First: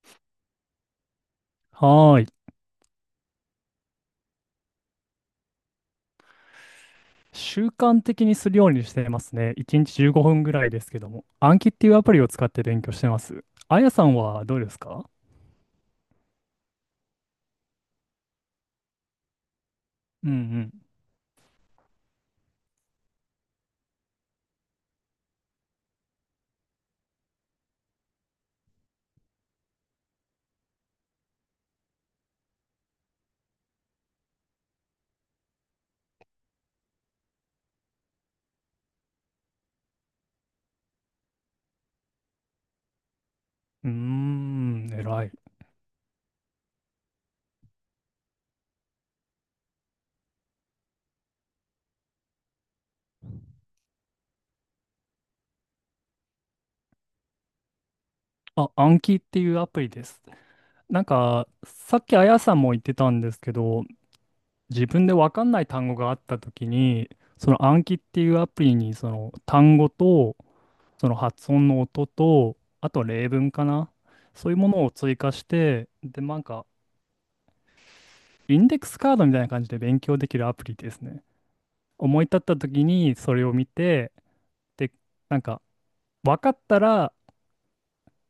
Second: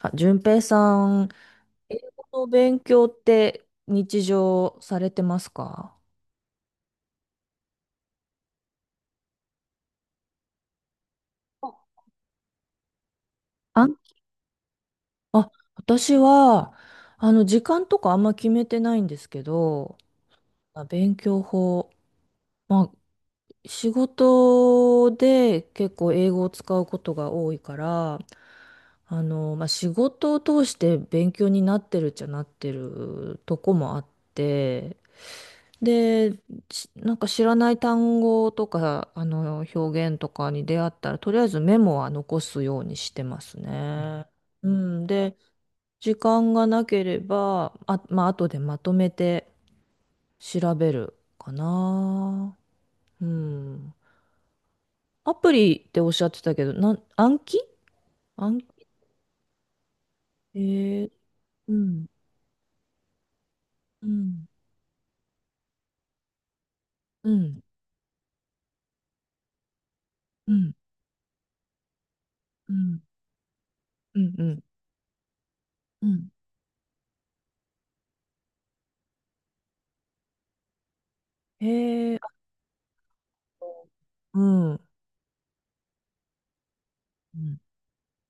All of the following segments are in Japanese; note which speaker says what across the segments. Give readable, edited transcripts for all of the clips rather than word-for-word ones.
Speaker 1: あ、淳平さん、英
Speaker 2: はーい。
Speaker 1: 語の勉強って日常されてますか？
Speaker 2: 習慣的にするようにしてますね。1日15分ぐらいですけども。暗記っていうアプリを使って勉強してます。あ
Speaker 1: あ、
Speaker 2: やさんはどうですか？
Speaker 1: あ、私は、時間とかあんま決めてないんですけど、
Speaker 2: うん
Speaker 1: まあ勉強法、まあ、仕事で結構英語を使うことが多いから、まあ、仕事を通して勉強になってるっちゃなってるとこもあって、で、なんか知らない単語とか、表現とかに出会ったら、とりあえずメモは残すようにしてます
Speaker 2: うん。
Speaker 1: ね。う
Speaker 2: うーん、
Speaker 1: ん。
Speaker 2: 偉い。
Speaker 1: で、時間がなければ、まあ、後でまとめて調べるかな。うん。アプリっておっしゃってたけど、暗記暗
Speaker 2: あ、
Speaker 1: 記、
Speaker 2: 暗記っていうアプリです。
Speaker 1: え
Speaker 2: なん
Speaker 1: ー、
Speaker 2: か、
Speaker 1: う
Speaker 2: さっ
Speaker 1: ん、
Speaker 2: きあやさんも言ってたんですけど、
Speaker 1: うん、
Speaker 2: 自分でわかんない単語があったときに、
Speaker 1: う
Speaker 2: そ
Speaker 1: ん、
Speaker 2: の暗記っていうアプリに、その単語と、
Speaker 1: うん、
Speaker 2: その発音の音と、
Speaker 1: う
Speaker 2: あ
Speaker 1: ん、
Speaker 2: と例文かな。
Speaker 1: うん、う
Speaker 2: そういう
Speaker 1: ん。
Speaker 2: ものを追加して、
Speaker 1: う
Speaker 2: で、
Speaker 1: ん
Speaker 2: なんか、インデックスカードみたいな感じで勉強できるアプリですね。
Speaker 1: へえ、
Speaker 2: 思い
Speaker 1: あ
Speaker 2: 立った時にそれを見て、
Speaker 1: うん、う
Speaker 2: で、なんか分かったら
Speaker 1: ん、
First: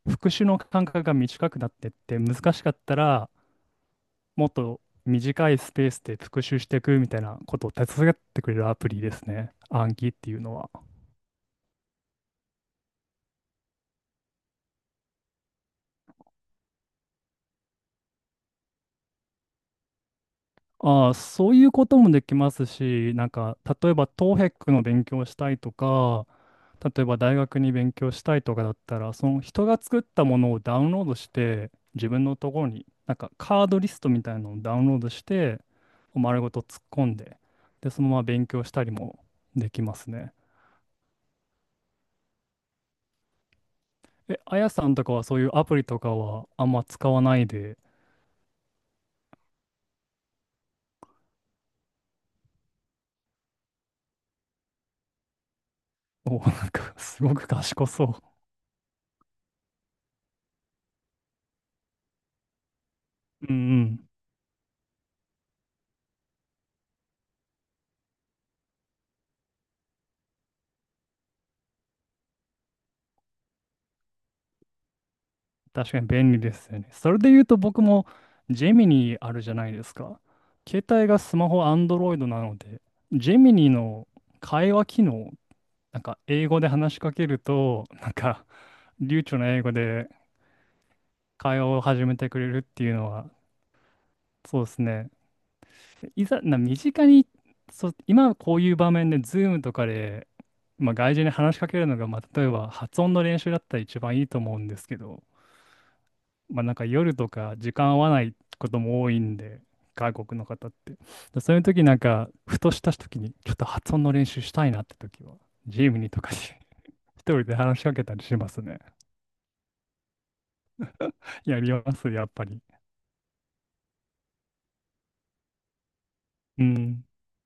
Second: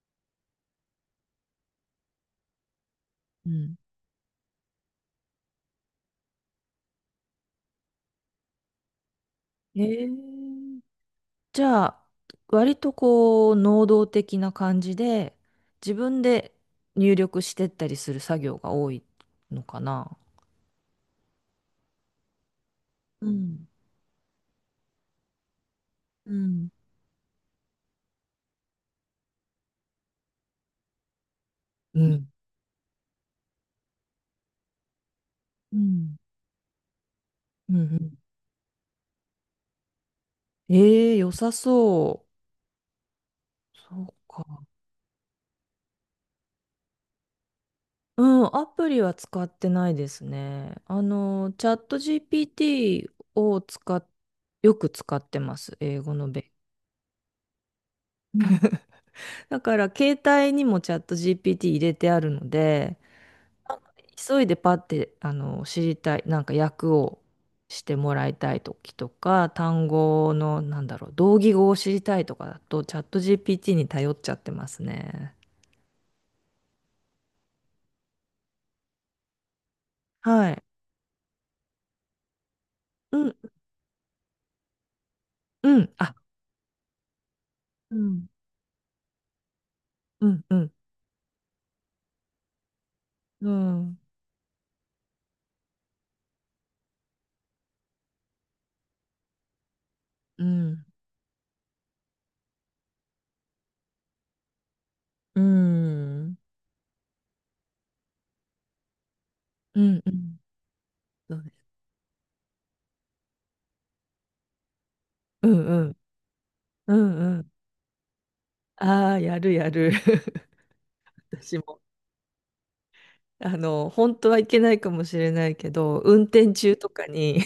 Speaker 2: 復習の間隔が短くなってって、難しかったら
Speaker 1: うん。
Speaker 2: もっと短いスペースで復習していくみたいなことを手伝ってくれるアプリですね。
Speaker 1: へ
Speaker 2: 暗
Speaker 1: え。
Speaker 2: 記っていうのは。
Speaker 1: じゃあ、割とこう、能動的な感じで、自分で入力してったりする作業が多いのかな。
Speaker 2: ああ、そういうこともできますし、
Speaker 1: う
Speaker 2: なんか
Speaker 1: ん、
Speaker 2: 例えばトーヘックの勉強をしたいとか、
Speaker 1: うん、
Speaker 2: 例えば大学に勉強したいとかだったら、その人が作ったものをダウンロードして、
Speaker 1: う
Speaker 2: 自分
Speaker 1: ん。
Speaker 2: のところに、なんかカードリストみたいなのをダウンロードして、
Speaker 1: うん。
Speaker 2: 丸ごと突っ込んで、
Speaker 1: うんう
Speaker 2: で、その
Speaker 1: ん。
Speaker 2: まま勉強したりもできますね。
Speaker 1: ええ良さそう。そう
Speaker 2: え、あ
Speaker 1: か。
Speaker 2: やさんとかはそういうアプリとかはあんま使わないで？
Speaker 1: うん、アプリは使ってないですね。チャット GPT をよく使ってます。英語の
Speaker 2: お、
Speaker 1: 勉強。
Speaker 2: なんかすごく賢そう。
Speaker 1: だから、携帯にもチャット GPT 入れてあるので、
Speaker 2: うんうん。
Speaker 1: 急いでパッて知りたいなんか訳をしてもらいたい時とか単語のなんだろう同義語を知りたいとかだとチャット GPT に頼っちゃってますね。
Speaker 2: 確かに便利ですよね。それで言うと僕もジェミニーあるじゃないですか。
Speaker 1: はい。
Speaker 2: 携帯がスマホ Android なので、
Speaker 1: う
Speaker 2: ジ
Speaker 1: ん
Speaker 2: ェミニーの会話機能、
Speaker 1: うん
Speaker 2: なん
Speaker 1: あ
Speaker 2: か英語で話しかけると、
Speaker 1: う
Speaker 2: なん
Speaker 1: ん
Speaker 2: か流暢な英語で
Speaker 1: うんうん
Speaker 2: 会話を始めてくれるっていうのは、
Speaker 1: うん
Speaker 2: そうですね。いざ、身近に、そう、今こういう場面で Zoom とかで、
Speaker 1: うん
Speaker 2: まあ、外人に話しかけるのが、まあ、例えば発音の練習だったら一番いいと思うんですけど、
Speaker 1: うん
Speaker 2: まあなんか夜とか時間合わないことも多いんで、
Speaker 1: うんう
Speaker 2: 外国
Speaker 1: ん
Speaker 2: の方って。
Speaker 1: そ
Speaker 2: で
Speaker 1: うで
Speaker 2: そういう
Speaker 1: す
Speaker 2: 時なんか、ふとした時に、ちょっと発音の練習したいなって時は、
Speaker 1: うんう
Speaker 2: ジ
Speaker 1: ん
Speaker 2: ムにとかに
Speaker 1: う ん
Speaker 2: 一
Speaker 1: う
Speaker 2: 人
Speaker 1: ん
Speaker 2: で話しかけたりしますね。
Speaker 1: ああーやるやる 私
Speaker 2: やり
Speaker 1: も。
Speaker 2: ます、やっぱり。
Speaker 1: 本当はいけないかもしれないけど運転
Speaker 2: う
Speaker 1: 中と
Speaker 2: ん。
Speaker 1: かに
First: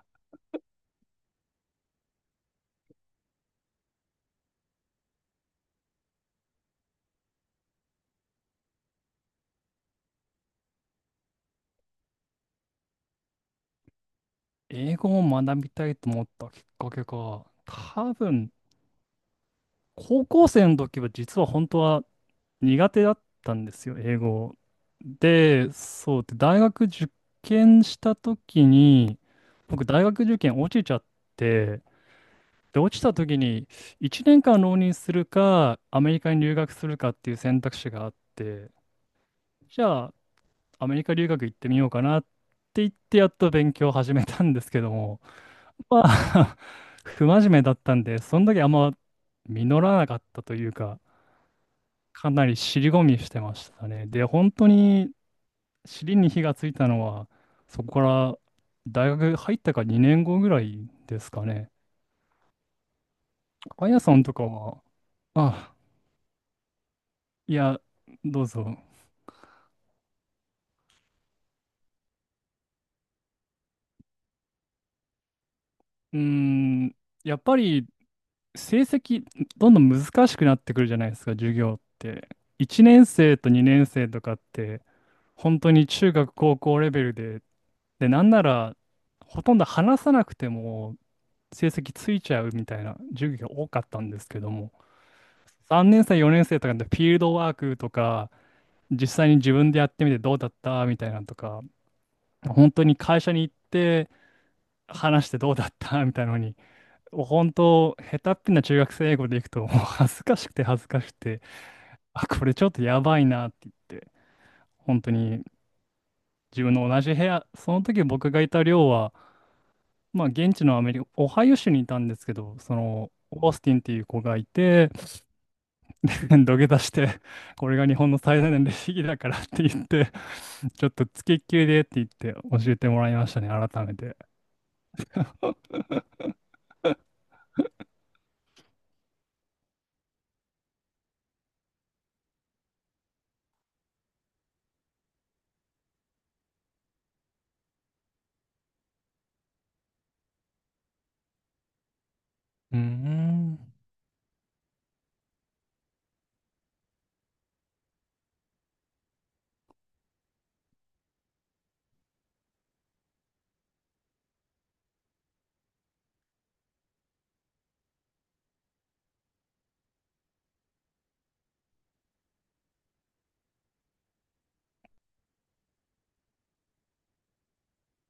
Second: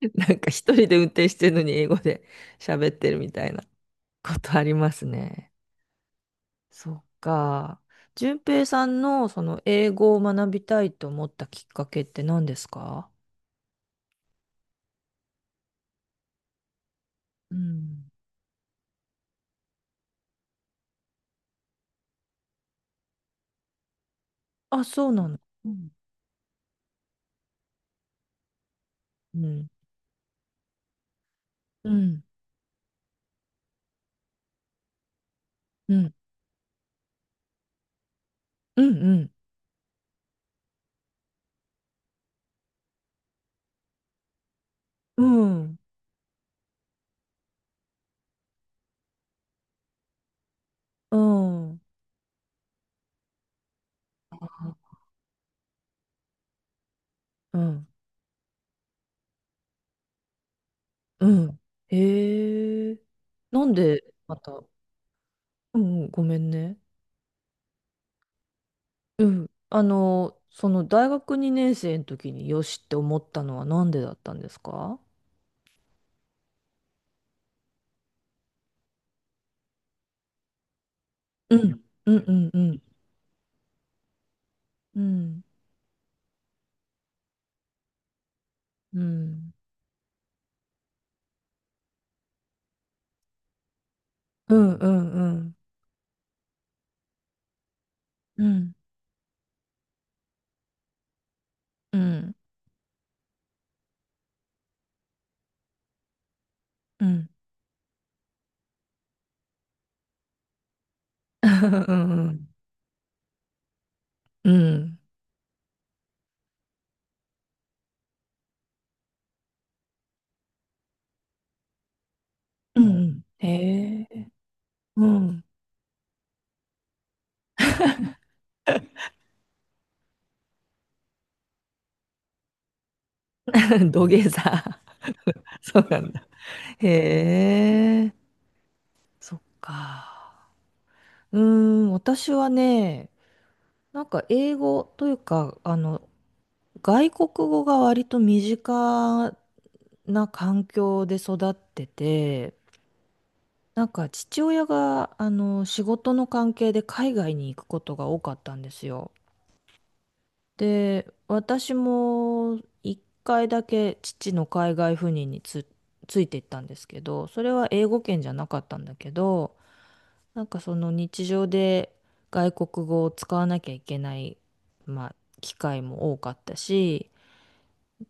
Speaker 1: なんか一人で運転してるのに英語で喋ってるみたいなことありますね。そっか。淳平さんのその英語を学びたいと思ったきっかけって何ですか？
Speaker 2: 英語を学びたいと思ったきっかけか。
Speaker 1: うん。
Speaker 2: 多分、高校生の時は実は本当は苦手だったんですよ、英語。
Speaker 1: あ、そうなの。う
Speaker 2: で、
Speaker 1: ん。
Speaker 2: そうで、大学受験した時に、
Speaker 1: うん。
Speaker 2: 僕大学受験落ちちゃって、
Speaker 1: うん。
Speaker 2: で、落ちた時に1年間浪人するか、
Speaker 1: う
Speaker 2: アメ
Speaker 1: ん。
Speaker 2: リカに留学するかっていう選択肢があって、
Speaker 1: うん。
Speaker 2: じゃあアメリカ留学行ってみようかなって言ってやっと勉強を始めたんですけども、
Speaker 1: うん。うん。
Speaker 2: まあ 不真面目だったんで、その時あんま実らなかったというか、
Speaker 1: うん。
Speaker 2: かなり尻込みしてましたね。で、本当に尻に火がついたのは、
Speaker 1: う
Speaker 2: そ
Speaker 1: ん。
Speaker 2: こから大学入ったか2年後ぐらいで
Speaker 1: う
Speaker 2: すか
Speaker 1: ん
Speaker 2: ね。
Speaker 1: へえ。なん
Speaker 2: あや
Speaker 1: で、
Speaker 2: さんと
Speaker 1: ま
Speaker 2: か
Speaker 1: た。
Speaker 2: は、あ、
Speaker 1: うんうん。ごめんね。
Speaker 2: いや、どうぞ。
Speaker 1: うん。その大学2年生の時によしって思ったのはなんでだったんですか？
Speaker 2: うーん、やっぱり成績、どんどん難しくなってくるじゃないですか、授
Speaker 1: う
Speaker 2: 業っ
Speaker 1: ん。うん
Speaker 2: て。
Speaker 1: うんうん。
Speaker 2: 1年生と2年生とかって、
Speaker 1: うん。
Speaker 2: 本当に中学、高校レベルで、で、なんなら、
Speaker 1: う
Speaker 2: ほ
Speaker 1: ん。
Speaker 2: とんど話さなくても、成績ついちゃうみたいな授業が多かったんですけど
Speaker 1: う
Speaker 2: も、
Speaker 1: んうんうん。
Speaker 2: 3年生、4年生とかでフィールドワークとか、
Speaker 1: うん。
Speaker 2: 実際に自分でやってみてどうだったみたいなのとか、
Speaker 1: うん。
Speaker 2: 本当に会社に行って話してどうだったみたいなのに、
Speaker 1: うん
Speaker 2: 本当、下手っぴな中学生英語でいくと、もう恥ずかしくて恥ずかしくて、
Speaker 1: う
Speaker 2: あ、こ
Speaker 1: ん。
Speaker 2: れちょっとやばいなって言って、
Speaker 1: うん
Speaker 2: 本当に自分の同じ部屋、その時僕がいた寮は、まあ現地のアメリカ、オハイオ州にいたんですけど、そ
Speaker 1: う
Speaker 2: の、
Speaker 1: ん
Speaker 2: オースティンってい
Speaker 1: へ
Speaker 2: う子
Speaker 1: え。
Speaker 2: がいて、
Speaker 1: うん。
Speaker 2: 土下座して、これが日本の最大のレシピだからって言って、ちょっとつきっきりでって言って教えてもらいましたね、改 め
Speaker 1: 土
Speaker 2: て。
Speaker 1: 下座。そうなんだ。へえ。そっか。うーん。私はね、なんか英語というか、外国語が割と身近な環境で育ってて、
Speaker 2: うーん。
Speaker 1: なんか父親があの仕事の関係で海外に行くことが多かったんですよ。で、私も1回だけ父の海外赴任について行ったんですけど、それは英語圏じゃなかったんだけど、なんかその日常で外国語を使わなきゃいけない、まあ、機会も多かったし、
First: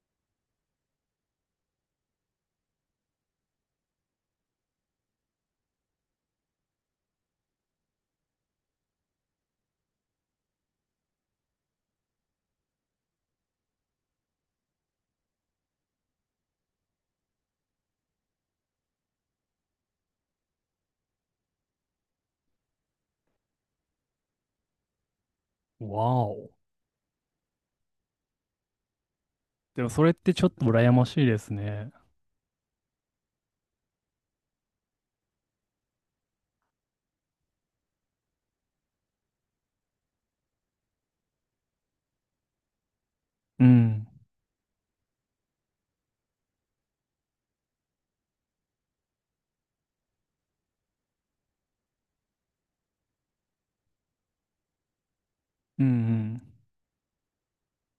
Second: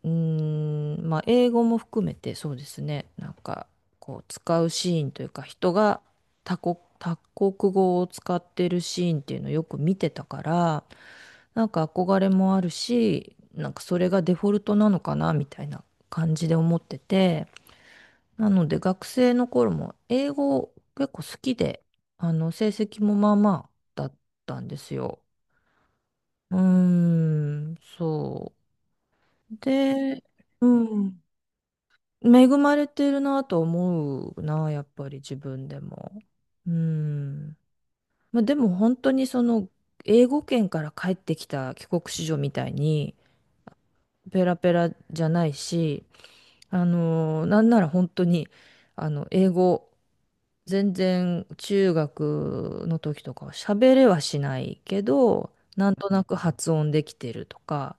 Speaker 1: うーん、まあ、英語も含めてそうですね。なんか、こう、使うシーンというか、人が他国語を使ってるシーンっていうのをよく見てたから、なんか憧れもあるし、なんかそれがデフォルトなのかな、みたいな感じで思ってて、なので学生の頃も英語結構好きで、成績もまあまあだったんですよ。
Speaker 2: わお。
Speaker 1: うーん、そう。
Speaker 2: でもそれっ
Speaker 1: で、
Speaker 2: てちょっと
Speaker 1: う
Speaker 2: 羨ま
Speaker 1: ん。
Speaker 2: しいですね。
Speaker 1: 恵まれてるなと思うな、やっぱり自分でも。うん。まあ、でも本当にその英語圏から帰ってきた帰国子女みたいに
Speaker 2: うん。
Speaker 1: ペラペラじゃないし、なんなら本当に英語全然中学の時とかは喋れはしないけど、
Speaker 2: うん
Speaker 1: な
Speaker 2: う
Speaker 1: んとなく
Speaker 2: ん。
Speaker 1: 発音できてるとか、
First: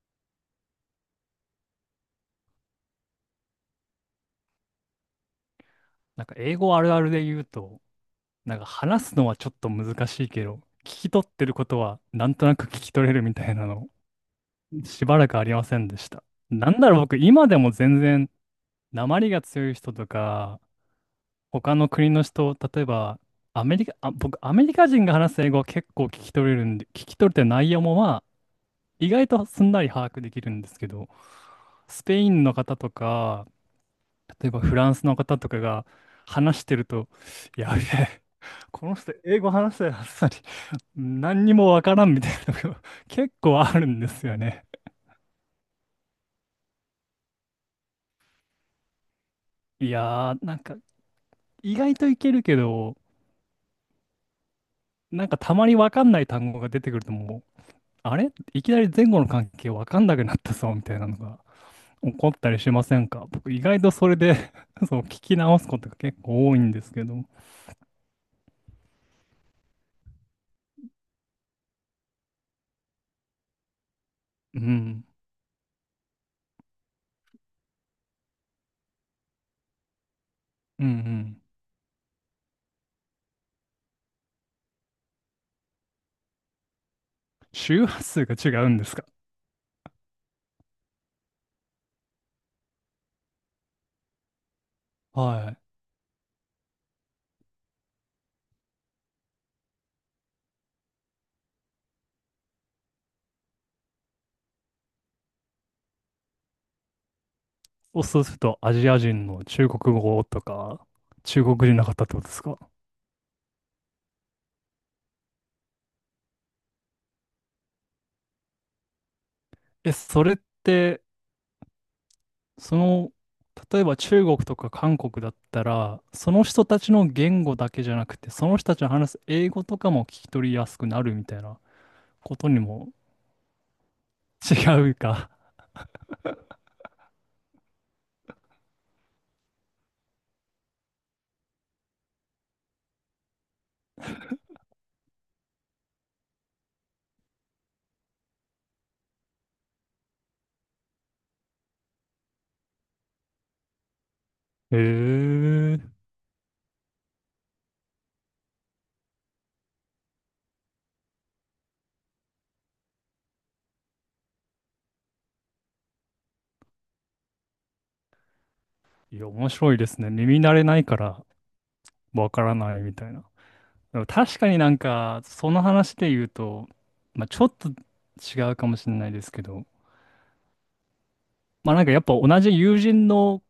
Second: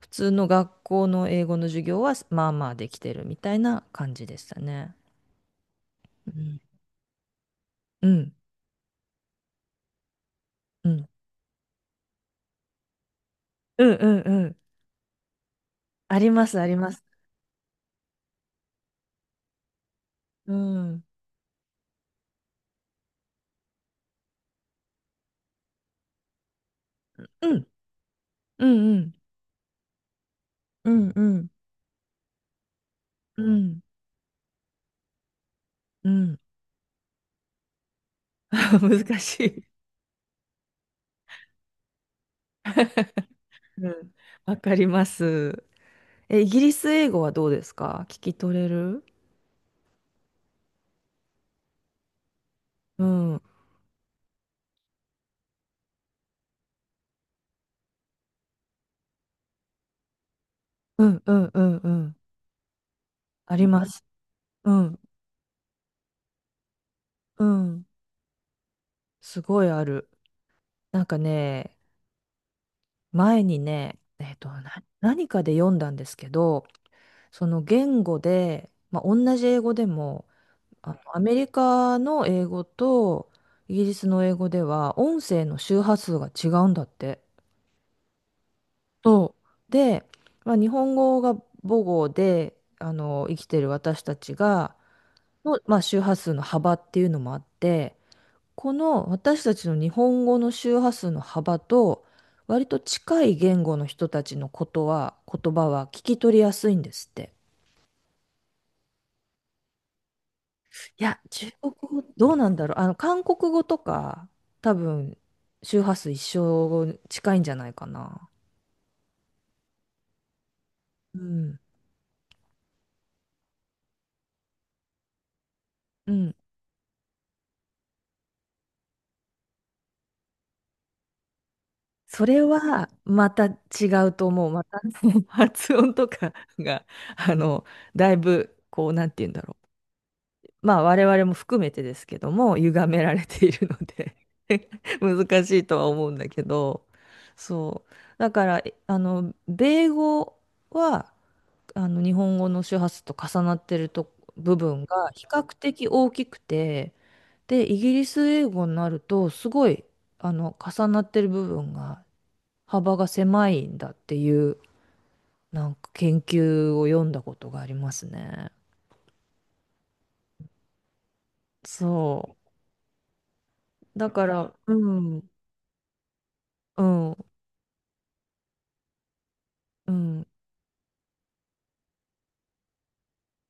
Speaker 1: 普通の学校の英語の授業はまあまあできてるみたいな感じでしたね。
Speaker 2: なん
Speaker 1: う
Speaker 2: か英
Speaker 1: ん
Speaker 2: 語あるあるで言うと、
Speaker 1: うん、
Speaker 2: なんか話すのはちょっと難しいけど、
Speaker 1: う
Speaker 2: 聞
Speaker 1: ん、
Speaker 2: き取ってることはなんとなく聞き取れるみたいな
Speaker 1: う
Speaker 2: の、
Speaker 1: ん、うん、うん。
Speaker 2: しばらくありませんでし
Speaker 1: あ
Speaker 2: た。
Speaker 1: ります、あ
Speaker 2: な
Speaker 1: り
Speaker 2: んだ
Speaker 1: ま
Speaker 2: ろう、
Speaker 1: す。
Speaker 2: 僕、今でも全然、訛りが強い人と
Speaker 1: うん、
Speaker 2: か、
Speaker 1: うん、
Speaker 2: 他の国の人、例えば、アメリカ、あ、僕、アメリカ人が話す英語は結構聞き取れるんで、聞き取れて
Speaker 1: う
Speaker 2: る
Speaker 1: ん、
Speaker 2: 内容もまあ、
Speaker 1: う
Speaker 2: 意
Speaker 1: ん、
Speaker 2: 外とすんなり把握できるんですけ
Speaker 1: う
Speaker 2: ど、
Speaker 1: ん、うん。
Speaker 2: スペインの方と
Speaker 1: う
Speaker 2: か、
Speaker 1: ん、
Speaker 2: 例えばフランスの方とかが
Speaker 1: うん。
Speaker 2: 話してると、やべえ、この人
Speaker 1: 難
Speaker 2: 英
Speaker 1: し
Speaker 2: 語
Speaker 1: い。
Speaker 2: 話せたはずさりに 何にもわからんみたいなのが 結構ある
Speaker 1: う
Speaker 2: んで
Speaker 1: ん、
Speaker 2: すよ
Speaker 1: わ
Speaker 2: ね。
Speaker 1: かります。え、イギリス英語はどうですか？聞き取れる？
Speaker 2: いやー、なんか意外といけるけど、
Speaker 1: うん、うん、
Speaker 2: なんかたまにわかんない単語が出てくるともう、あれいきなり前後の関係わかんなくなったぞみたい
Speaker 1: う
Speaker 2: なの
Speaker 1: ん、う
Speaker 2: が
Speaker 1: ん、う
Speaker 2: 起
Speaker 1: ん。
Speaker 2: こったりしませんか？僕
Speaker 1: あ
Speaker 2: 意
Speaker 1: り
Speaker 2: 外
Speaker 1: ま
Speaker 2: と
Speaker 1: す。
Speaker 2: それで
Speaker 1: う
Speaker 2: そ
Speaker 1: ん、
Speaker 2: う聞き直すことが結構多いんですけど。う
Speaker 1: うん。すごいある。なんかね、前にね、な、
Speaker 2: ん。
Speaker 1: 何かで読んだんですけど、その言語で、まあ、同じ英語でも、
Speaker 2: うんう
Speaker 1: アメ
Speaker 2: ん。
Speaker 1: リカの英語とイギリスの英語では音声の周波数が違うんだって。
Speaker 2: 周波数が違うんですか？
Speaker 1: そう。で、まあ、日本語が母語で生きてる私たちが
Speaker 2: はい。
Speaker 1: の、まあ、周波数の幅っていうのもあってこの私たちの日本語の周波数の幅と割と近い言語の人たちのことは言葉は聞き取りやすいんですって。
Speaker 2: そうするとアジア人の中国語とか、
Speaker 1: いや、
Speaker 2: 中
Speaker 1: 中
Speaker 2: 国
Speaker 1: 国
Speaker 2: 人の方
Speaker 1: 語
Speaker 2: ってことで
Speaker 1: どう
Speaker 2: す
Speaker 1: なん
Speaker 2: か？
Speaker 1: だろう。韓国語とか、多分、周波数一緒近いんじゃないかな。
Speaker 2: え、それって、
Speaker 1: うん。
Speaker 2: その、例えば中国とか韓国だったら、
Speaker 1: う
Speaker 2: そ
Speaker 1: ん。
Speaker 2: の人たちの言語だけじゃなくて、その人たちの話す英語とかも聞き取りやすくなるみたいな
Speaker 1: そ
Speaker 2: こ
Speaker 1: れ
Speaker 2: とに
Speaker 1: は、
Speaker 2: も？
Speaker 1: また違うと思う。また、
Speaker 2: 違う か。
Speaker 1: 発音とかが、あの、だいぶ、こう、なんて言うんだろう。まあ、我々も含めてですけども、歪められているので 難しいとは思うんだけど、そう。だから、えあの、米語は、あの日本語の周波数と重なってると部 分が比
Speaker 2: へ
Speaker 1: 較的
Speaker 2: え。
Speaker 1: 大きくて、で、イギリス英語になるとすごい重なってる部分が幅が狭いんだっていうなんか研究を読んだことがありますね。
Speaker 2: いや、面白いですね。耳慣れないからわ
Speaker 1: そ
Speaker 2: からないみたいな。
Speaker 1: う。
Speaker 2: でも
Speaker 1: だか
Speaker 2: 確か
Speaker 1: ら、
Speaker 2: にな
Speaker 1: う
Speaker 2: んか、
Speaker 1: ん、
Speaker 2: その話で言うと、
Speaker 1: うん、う
Speaker 2: まあ、
Speaker 1: ん、
Speaker 2: ちょっと違うかもしれないですけど、
Speaker 1: うん、
Speaker 2: まあなんかやっぱ同じ友人の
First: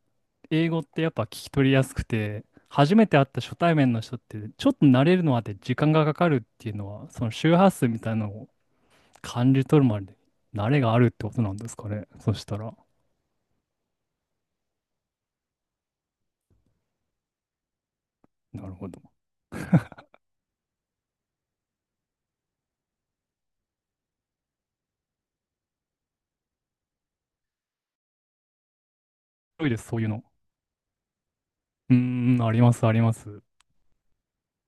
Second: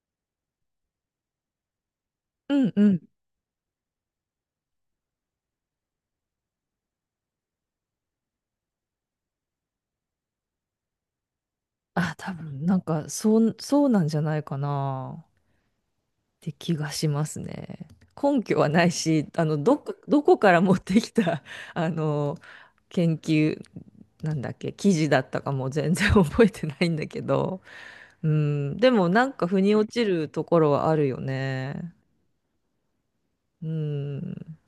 Speaker 2: 英語ってやっぱ聞き取りやすくて、
Speaker 1: う
Speaker 2: 初
Speaker 1: ん。
Speaker 2: めて会った初対面の人って、ちょっと慣れるのまで時間がかかるっていうのは、その周波数みたいなのを感じ取るまで、慣れがあるってことなんですかね。
Speaker 1: あ、多
Speaker 2: そした
Speaker 1: 分
Speaker 2: ら、
Speaker 1: なんかそうなんじゃないかな。て気がしますね。根拠
Speaker 2: な
Speaker 1: は
Speaker 2: る
Speaker 1: な
Speaker 2: ほ
Speaker 1: い
Speaker 2: ど。
Speaker 1: し、どこから持ってきた、あの、研究、なんだっけ、記事だったかも全然 覚えてないんだけど、うん、でもなんか腑
Speaker 2: 多い
Speaker 1: に
Speaker 2: です、
Speaker 1: 落
Speaker 2: そう
Speaker 1: ち
Speaker 2: いうの。
Speaker 1: るところはあるよね。
Speaker 2: うーん、あります、あります。
Speaker 1: うん。